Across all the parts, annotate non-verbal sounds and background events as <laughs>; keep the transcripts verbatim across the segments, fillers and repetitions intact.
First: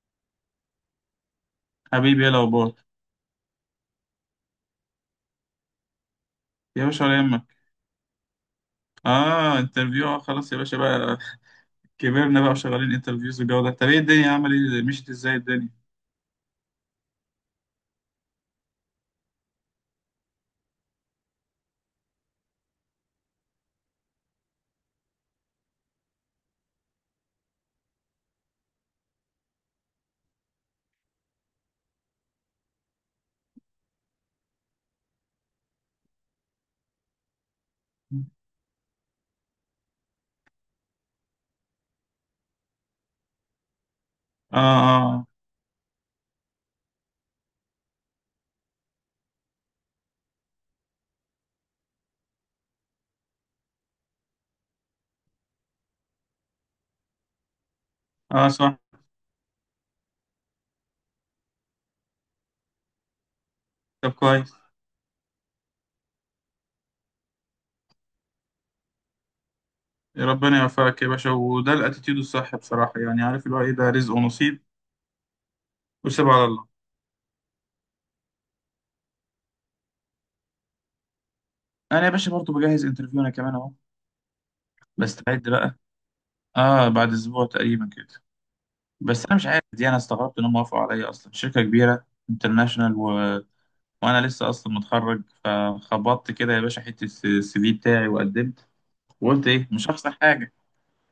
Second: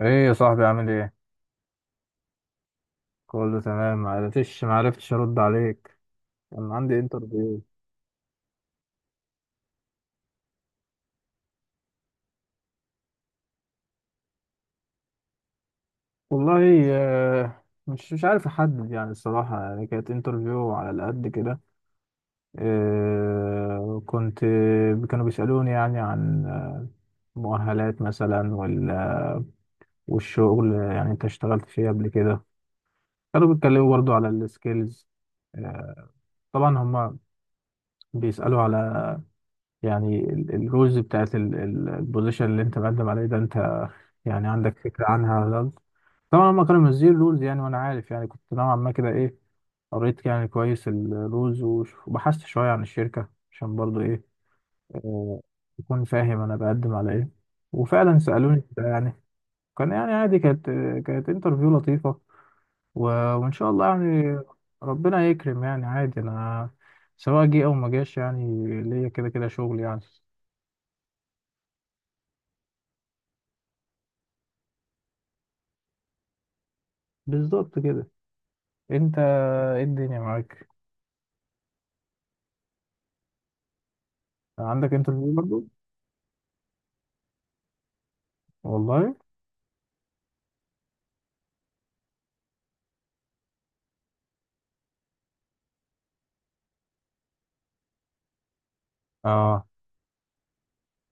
ايه يا صاحبي، عامل ايه؟ حبيبي ايه الاخبار؟ كله تمام. معرفتش معرفتش ارد عليك. كان يا عندي باشا ولا يهمك. انترفيو. اه انترفيو، اه خلاص يا باشا بقى. كبرنا بقى وشغالين انترفيوز والجو ده. طب ايه الدنيا؟ عمل ايه؟ مشيت ازاي الدنيا؟ والله آه، مش مش عارف احدد، يعني الصراحه يعني كانت انترفيو على قد كده. آه، كنت كانوا بيسالوني يعني عن آه، مؤهلات مثلا وال- والشغل، يعني انت اشتغلت فيه قبل كده. كانوا بيتكلموا برضو على السكيلز. طبعا هما بيسالوا على، يعني ال- الرولز بتاعت ال- ال- البوزيشن اللي انت مقدم عليه ده، انت يعني اه عندك فكرة اه عنها ولا لأ؟ طبعا هما كانوا منزلين رولز، يعني وانا عارف يعني كنت نوعا ما كده ايه، قريت يعني كويس الرولز، وش- وبحثت شوية عن الشركة، عشان برضو ايه آه، اكون فاهم انا بقدم على ايه. وفعلا اه آه، سألوني صح. كده يعني. كان يعني عادي، كانت كانت انترفيو لطيفة. و- وان شاء الله، طب يعني كويس. ربنا يكرم، يعني عادي انا سواء جه او ما جاش، يعني ليا كده كده شغل يعني. ربنا يوفقك يا باشا، وده الاتيتيود الصح بصراحه، يعني عارف اللي هو ايه، ده رزق ونصيب، وسيبها على الله. بالظبط كده. انت، ايه الدنيا معاك؟ انا يا باشا برضه بجهز انترفيو، انا كمان اهو، عندك انترفيو بستعد برضه؟ بقى. اه بعد اسبوع تقريبا كده. والله. بس انا مش عارف، دي انا استغربت انهم وافقوا عليا اصلا، شركه كبيره انترناشونال وانا لسه اصلا متخرج، فخبطت كده يا باشا حته السي في بتاعي وقدمت، وقلت اه، ايه مش هخسر حاجه.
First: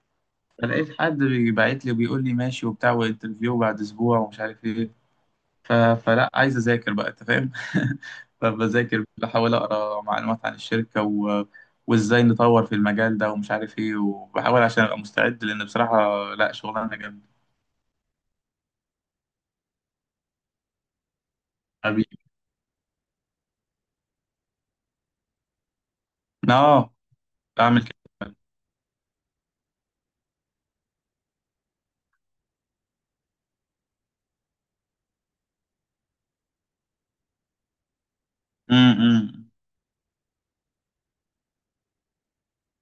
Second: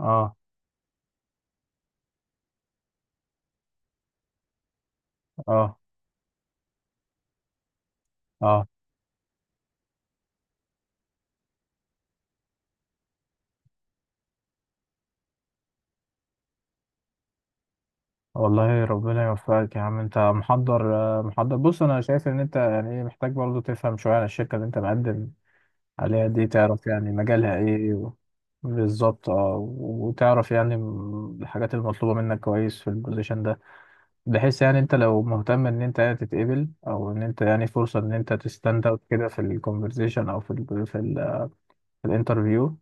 اه. فلقيت حد بيبعت لي وبيقول لي ماشي وبتاع، وانترفيو بعد اسبوع ومش عارف ايه. ف... اه، فلا عايز اذاكر بقى، انت فاهم. <laughs> اه. فبذاكر، بحاول اقرا معلومات عن الشركه و... وازاي نطور في المجال ده ومش عارف ايه، وبحاول عشان ابقى مستعد، لان بصراحه لا، شغلانه جامده. والله ربنا يوفقك يا عم، انت محضر آه، محضر. بص، انا حبيبي، شايف ان انت يعني ايه، محتاج برضه تفهم شويه عن الشركه اللي انت مقدم عليها دي، تعرف اه يعني مجالها اعمل ايه. كده. و... بالظبط. اه، وتعرف يعني م- الحاجات المطلوبه منك كويس في البوزيشن ده، بحيث يعني انت لو مهتم ان انت يعني تتقبل، او ان انت يعني فرصه ان انت م- تستند اوت كده في م. الكونفرزيشن، او في ال في ال- في الانترفيو.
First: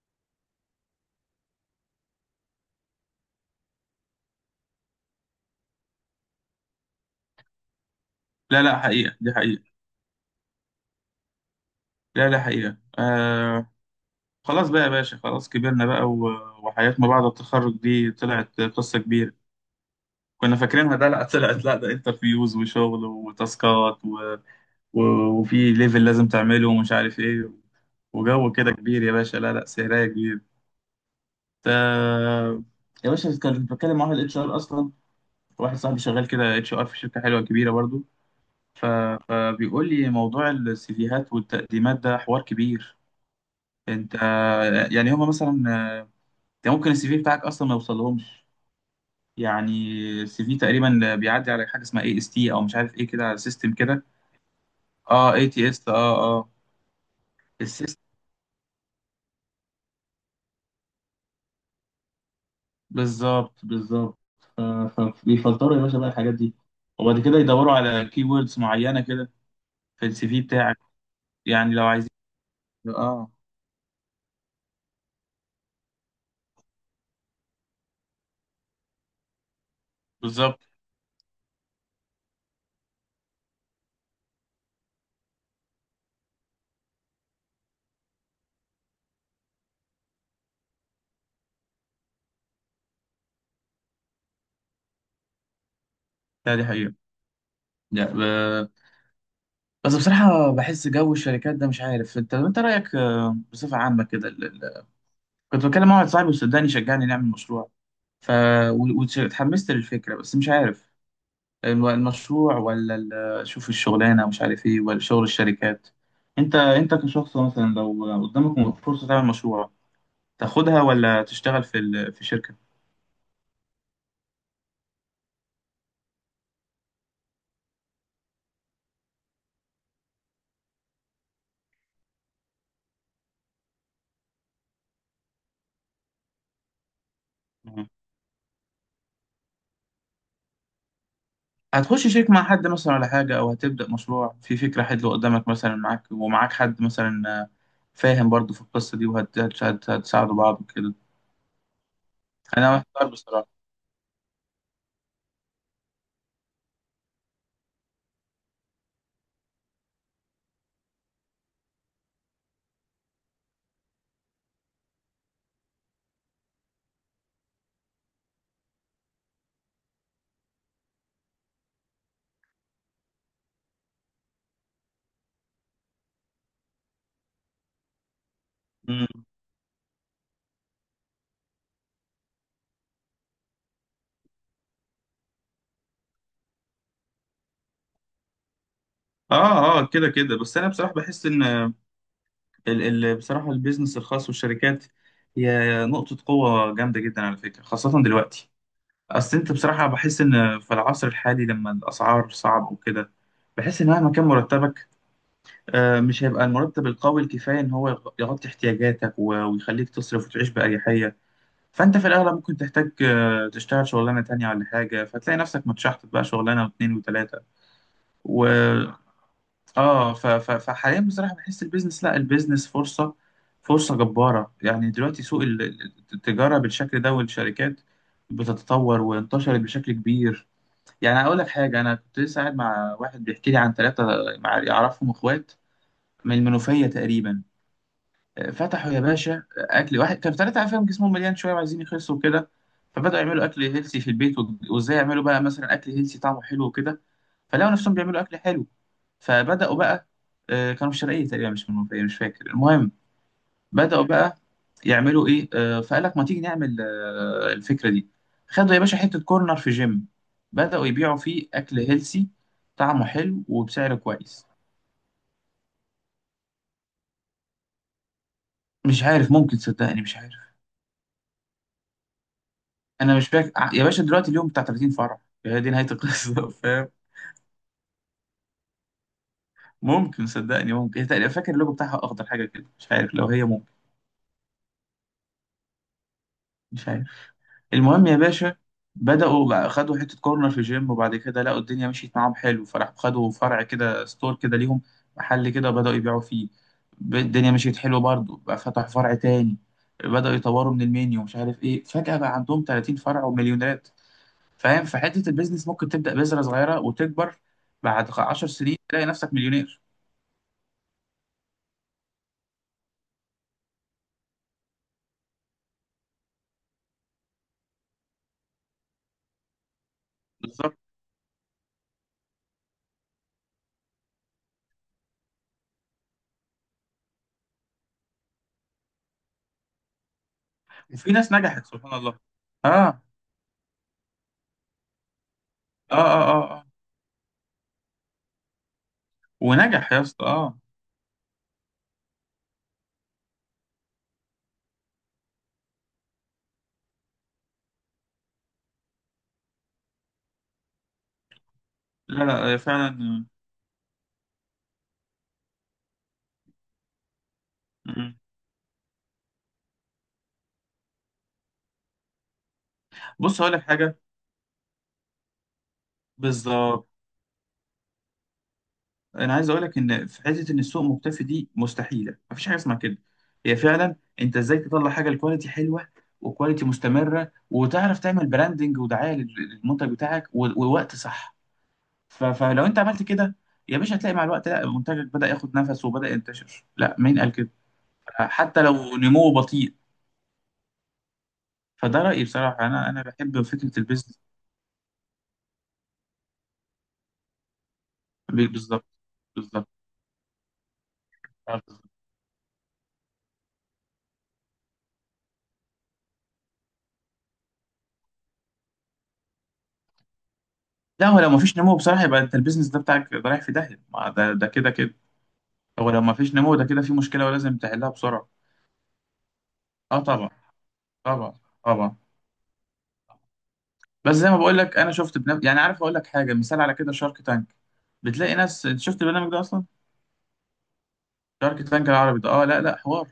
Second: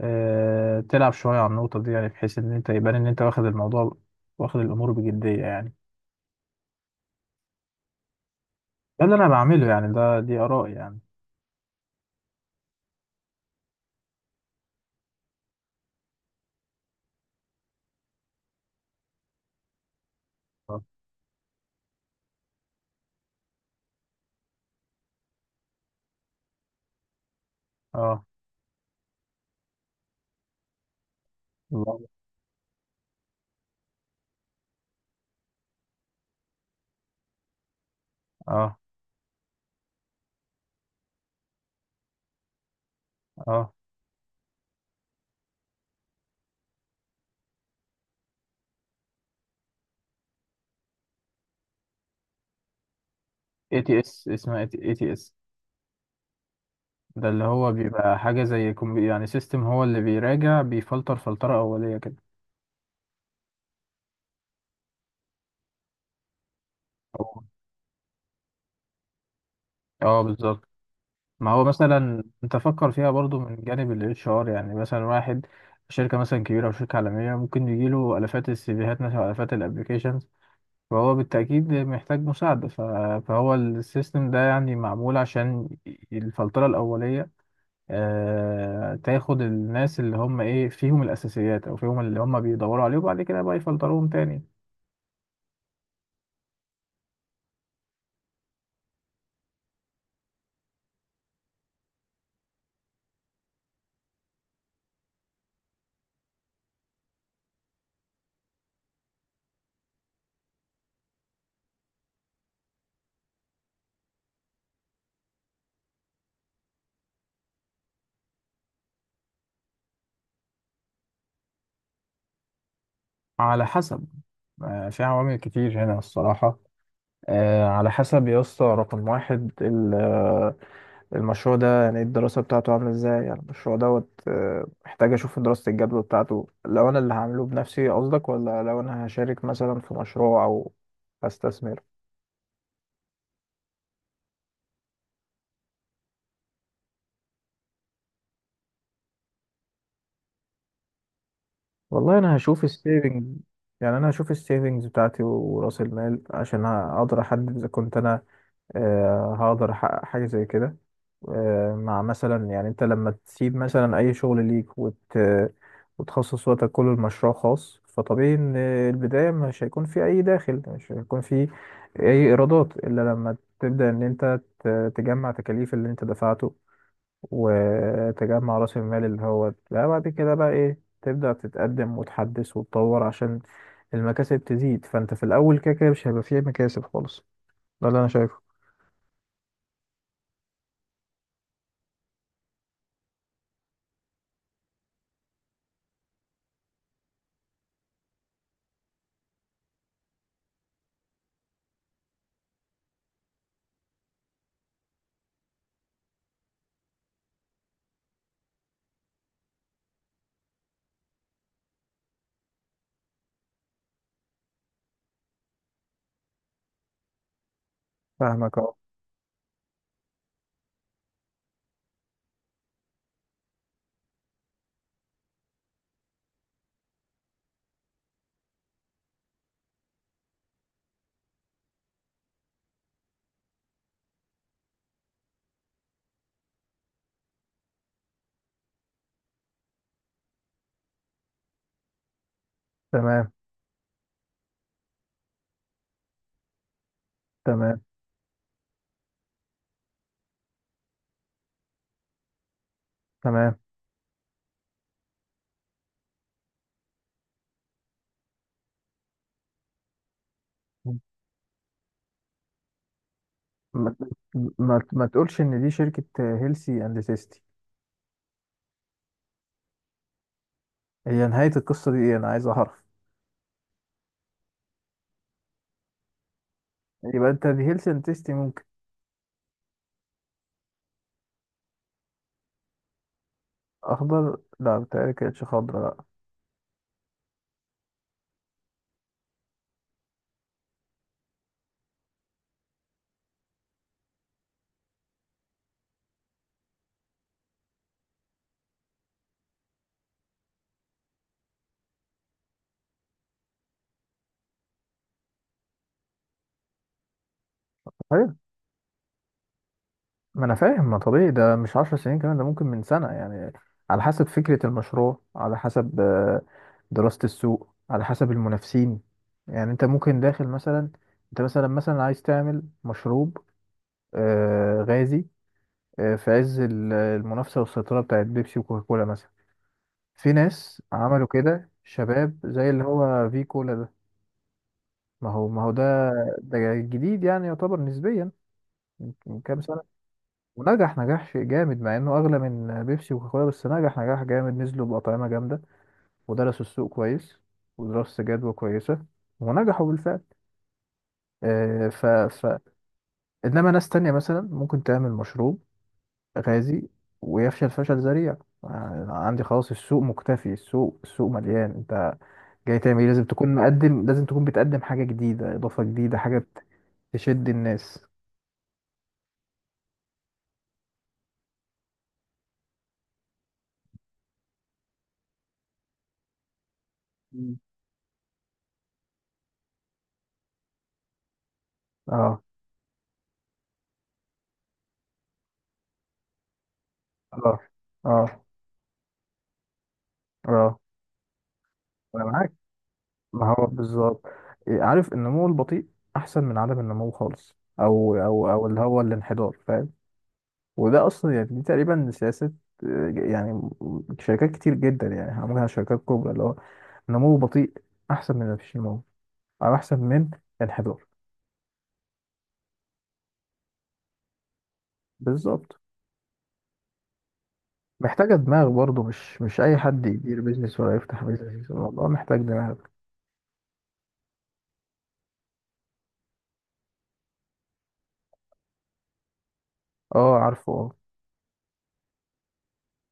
آه، تلعب شوية على النقطة دي، يعني بحيث إن أنت يبان إن أنت واخد الموضوع، واخد الأمور بجدية يعني. لا لا، ده اللي حقيقه، أنا دي حقيقه. بعمله يعني، ده دي آراء يعني. لا لا، حقيقه، آه خلاص بقى يا باشا، خلاص كبرنا بقى، و- وحياة ما بعد التخرج دي طلعت قصة كبيرة. كنا اه. فاكرينها، ده لا طلعت، لا ده انترفيوز وشغل وتاسكات و... و... وفي ليفل لازم تعمله ومش عارف ايه، اه. وجو كده كبير يا باشا، لا لا سهرية كبير. الله. تا... يا باشا كنت بتكلم مع واحد اتش ار اصلا، واحد صاحبي شغال كده اتش ار في شركة حلوة كبيرة برضو. اه. ف... فبيقول لي موضوع السيفيهات والتقديمات ده حوار كبير. اه. انت يعني هما مثلا، انت ممكن السي في بتاعك اصلا ما يوصلهمش. يعني السي في تقريبا بيعدي على حاجه اسمها اي اس تي او مش عارف ايه كده، سيستم اي تي كده. اس اسمها اي تي اس. اه اي تي اس، اه اه ده اللي هو السيستم. بيبقى حاجة زي كمبي- يعني سيستم، هو اللي بيراجع، بيفلتر فلترة أولية كده. بالظبط بالظبط. آه، ف- بيفلتروا يا باشا بقى الحاجات دي، وبعد كده أو- يدوروا على كي ووردز معينه كده في اه، السي في بالظبط. بتاعك. ما هو يعني لو عايزين. مثلا انت فكر فيها اه برضو من جانب الاتش ار، يعني مثلا واحد شركة مثلا كبيرة أو شركة عالمية ممكن يجيله آلافات السيفيهات مثلا، أو آلافات الابلكيشنز، بالظبط. فهو بالتأكيد محتاج مساعدة. ف- فهو السيستم ده يعني معمول عشان الفلترة الأولية. آه، تاخد الناس اللي هم إيه، فيهم الأساسيات أو فيهم اللي هم بيدوروا عليه، وبعد كده بقى يفلتروهم تاني. لا دي حقيقه لا ب... بس بصراحه بحس جو الشركات ده، مش عارف انت، انت رايك آه، بصفه عامه كده ال- ال- كنت بكلم مع واحد صاحبي وصدقني شجعني نعمل مشروع، ف واتحمست للفكره، بس مش عارف الم- المشروع ولا ال- شوف الشغلانة، مش عارف ايه ولا شغل الشركات. انت انت كشخص، مثلا لو قدامك فرصة تعمل مشروع، تاخدها ولا تشتغل في ال... في شركة؟ على حسب. آه، في عوامل كتير هنا الصراحة. آه، على حسب يا اسطى. رقم واحد، المشروع ده يعني الدراسة بتاعته عاملة ازاي، يعني المشروع دوت آه، محتاج اشوف دراسة الجدوى بتاعته، لو انا اللي هعمله مم. بنفسي قصدك، ولا لو انا هشارك مثلا في مشروع او هستثمر. هتخش شريك مع حد مثلا ولا حاجة، أو هتبدأ مشروع في فكرة حلوة قدامك مثلا، معاك ومعاك حد مثلا فاهم برضو في القصة دي وهتساعدوا بعض وكده. والله انا هشوف أنا محتار السيفنج، بصراحة. يعني انا هشوف السيفنجز بتاعتي وراس المال، عشان اقدر احدد اذا كنت انا آه، هقدر احقق حاجة زي كده. آه، مع مثلا، يعني انت لما تسيب مثلا اي شغل ليك، وت... وتخصص وقتك كله لمشروع خاص، فطبيعي ان البداية مش هيكون في اي داخل، مش هيكون في اي ايرادات الا لما تبدأ ان انت ت- تجمع تكاليف اللي انت دفعته، وتجمع راس المال، مم. اللي هو لا، بعد كده بقى ايه تبدأ تتقدم وتحدث وتطور عشان المكاسب تزيد. فانت في الاول كده كده مش هيبقى فيه مكاسب خالص، ده اللي انا شايفه. آه آه كده كده، بس أنا بصراحة بحس إن ال- ال- بصراحة البيزنس الخاص والشركات هي نقطة قوة جامدة جدا على فكرة، خاصة دلوقتي. أصل أنت بصراحة بحس إن في العصر الحالي، لما الأسعار صعب وكده، بحس إن مهما كان مرتبك، آه، مش هيبقى المرتب القوي الكفاية إن هو يغ- يغطي احتياجاتك و- ويخليك تصرف وتعيش بأريحية. فأنت في الأغلب ممكن تحتاج آه، تشتغل شغلانة تانية ولا حاجة، فتلاقي نفسك متشحطط بقى شغلانة واتنين وتلاتة. فاهمك أه. اه ف- ف- فحاليا بصراحه بحس البيزنس، لا البيزنس فرصه، فرصه جباره. يعني دلوقتي سوق ال- ال- التجاره بالشكل ده والشركات بتتطور وانتشرت بشكل كبير. يعني اقول لك حاجه، انا كنت لسه قاعد مع واحد بيحكي لي عن ثلاثه، مع يعرفهم اخوات من المنوفيه تقريبا. آه، فتحوا يا باشا اكل. واحد كانوا ثلاثه عارفين جسمهم مليان شويه وعايزين يخسوا وكده، فبداوا تمام. يعملوا اكل هيلسي في البيت، و- وازاي يعملوا بقى مثلا اكل هيلسي طعمه حلو وكده. فلقوا تمام. نفسهم بيعملوا اكل حلو. فبدأوا بقى، آه، كانوا في الشرقية تقريبا، مش من المنوفية، مش فاكر، المهم. تمام. بدأوا بقى يعملوا إيه، آه، فقال لك ما تيجي نعمل آه، الفكرة دي. خدوا يا باشا حتة كورنر في جيم، بدأوا يبيعوا فيه أكل هيلسي طعمه حلو وبسعر ما, كويس. ما, ما تقولش ان دي شركة هيلسي اند تيستي؟ مش عارف، ممكن، صدقني مش عارف. هي نهاية القصة دي ايه؟ انا عايز اعرف. أنا مش فاكر ع- يا باشا دلوقتي اليوم بتاع ثلاثين فرع. هي دي نهاية القصة. <laughs> فاهم. يبقى انت دي هيلسي اند تيستي، ممكن. ممكن، صدقني ممكن. هي تقريبا فاكر اللوجو بتاعها أخضر حاجة كده، مش عارف، لو هي، ممكن، اخضر؟ لا، بتهيألي كانتش خضرا. لا. مش عارف، المهم يا باشا. بدأوا بقى خدوا حتة كورنر في الجيم، وبعد كده لقوا الدنيا مشيت معاهم حلو، فراحوا خدوا فرع كده، ستور كده ليهم، محل كده، وبدأوا يبيعوا فيه. ب- الدنيا مشيت حلو برضه بقى، فتحوا فرع تاني، بدأوا يطوروا من المنيو، مش عارف ايه، فجأة بقى عندهم ثلاثين فرع ومليونيرات. فاهم؟ فحتة البيزنس ممكن تبدأ بذرة صغيرة وتكبر، بعد طيب. عشر سنين تلاقي نفسك مليونير. ما انا فاهم، ما طبيعي، ده مش عشر سنين كمان، ده ممكن من سنة يعني، على حسب فكرة المشروع، على حسب آه، دراسة السوق، على حسب المنافسين. يعني انت ممكن داخل بالظبط. مثلا، انت مثلا مثلا عايز تعمل مشروب آه، غازي، آه، في عز ال- المنافسة والسيطرة بتاعت بيبسي وكوكاكولا مثلا. في ناس وفي عملوا ناس نجحت كده سبحان الله. شباب، اه زي اللي اه هو في كولا ده. ما هو ما هو ده، اه اه, آه. ده جديد يعني يعتبر نسبيا من من كام سنة، ونجح يا اسطى، اه ونجح نجاح شيء جامد مع انه اغلى من بيبسي وكوكاكولا، بس نجح نجاح جامد، نزلوا بأطعمة جامدة، ودرسوا السوق كويس، ودراسة جدوى كويسة، ونجحوا بالفعل. آه، ف لا ف لا فعلا. انما ناس تانية مثلا ممكن تعمل مشروب غازي ويفشل فشل آه. ذريع. آه، عندي خلاص، السوق مكتفي، السوق السوق مليان. انت جاي تعمل ايه؟ لازم بص هقول تكون لك حاجه. مقدم، لازم تكون بتقدم حاجة جديدة، إضافة جديدة، حاجة ت- بالظبط. تشد الناس. انا عايز اقول لك ان في حته ان السوق مختفي دي مستحيله، مفيش حاجه اسمها كده. هي فعلا انت ازاي تطلع حاجه الكواليتي حلوه، وكواليتي مستمره، مم. وتعرف تعمل براندنج ودعايه لل- للمنتج بتاعك، و- ووقت صح. ف- اه. فلو انت عملت كده يا باشا، هتلاقي مع الوقت، لا منتجك بدا ياخد نفس وبدا ينتشر، لا مين قال كده، اه. اه. حتى لو نموه بطيء. اه. فده انا رايي معاك، بصراحه، انا انا بحب ما هو فكره البيزنس. بالظبط. إيه، عارف النمو البطيء احسن من عدم النمو خالص، او او او اللي بالظبط هو الانحدار، بالظبط. فاهم. وده اصلا يعني دي تقريبا سياسه، آه، يعني شركات كتير جدا يعني عملها شركات كبرى، اللي هو نمو بطيء احسن من مفيش نمو، او احسن من انحدار. لا هو لو مفيش نمو بصراحة، يبقى انت البيزنس ده بتاعك ده رايح في داهية، ما ده ده كده كده، بالظبط. هو لو مفيش نمو ده كده في مشكلة ولازم تحلها محتاجه بسرعة. دماغ برضه، مش مش اي اه حد طبعا يدير بيزنس ولا يفتح طبعا بيزنس، طبعا. الموضوع محتاج دماغ. بس زي ما بقول لك، انا شفت بنف... يعني عارف اقول لك حاجة، مثال على كده، شارك تانك. بتلاقي ناس، انت شفت البرنامج ده اصلا؟ اه. عارفه. اه. شارك تانك العربي ده، اه لا لا حوار.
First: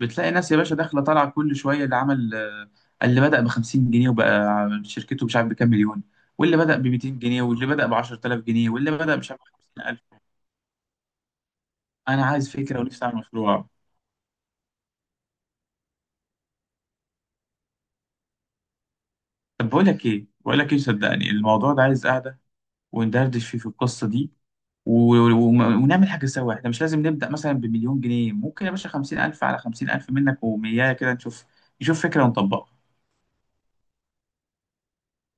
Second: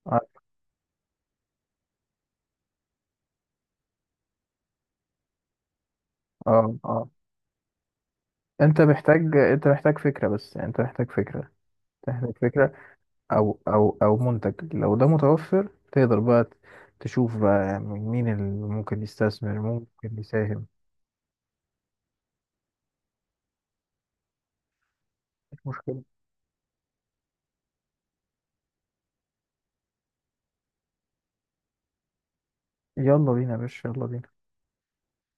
بتلاقي عارف- ناس يا باشا داخلة طالعة كل شوية، اللي عمل آه، اللي بدأ ب خمسين جنيه وبقى شركته مش عارف بكام مليون، واللي اه. بدأ ب اه. ميتين جنيه، واللي بدأ ب عشر تلاف جنيه، انت واللي بدأ مش محتاج عارف ب انت محتاج خمسين ألف. فكره، بس يعني انت محتاج فكره، انا محتاج عايز فكره، فكرة ونفسي اعمل او مشروع. او او منتج. لو ده متوفر تقدر بقى تشوف، بقى يعني مين اللي ممكن يستثمر، طب بقول لك ممكن ايه، بقول يساهم. لك ايه، صدقني الموضوع ده عايز قعده وندردش فيه في القصه دي و... و... مشكلة. ونعمل حاجه سوا. احنا مش لازم نبدا مثلا بمليون جنيه، ممكن يا باشا خمسين ألف على خمسين ألف منك ومياه كده، نشوف، نشوف فكره ونطبقها. يلا بينا يا باشا، يلا بينا.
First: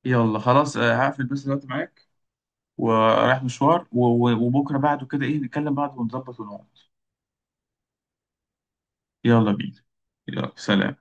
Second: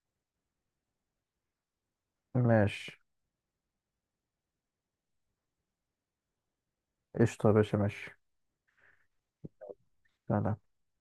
يلا خلاص، آه، هقفل بس دلوقتي معاك ماشي. ورايح مشوار و... و... وبكره بعده كده ايه نتكلم بعض ونظبط ونقعد. قشطة يا باشا، ماشي. يلا بينا. يلا سلام. سلام.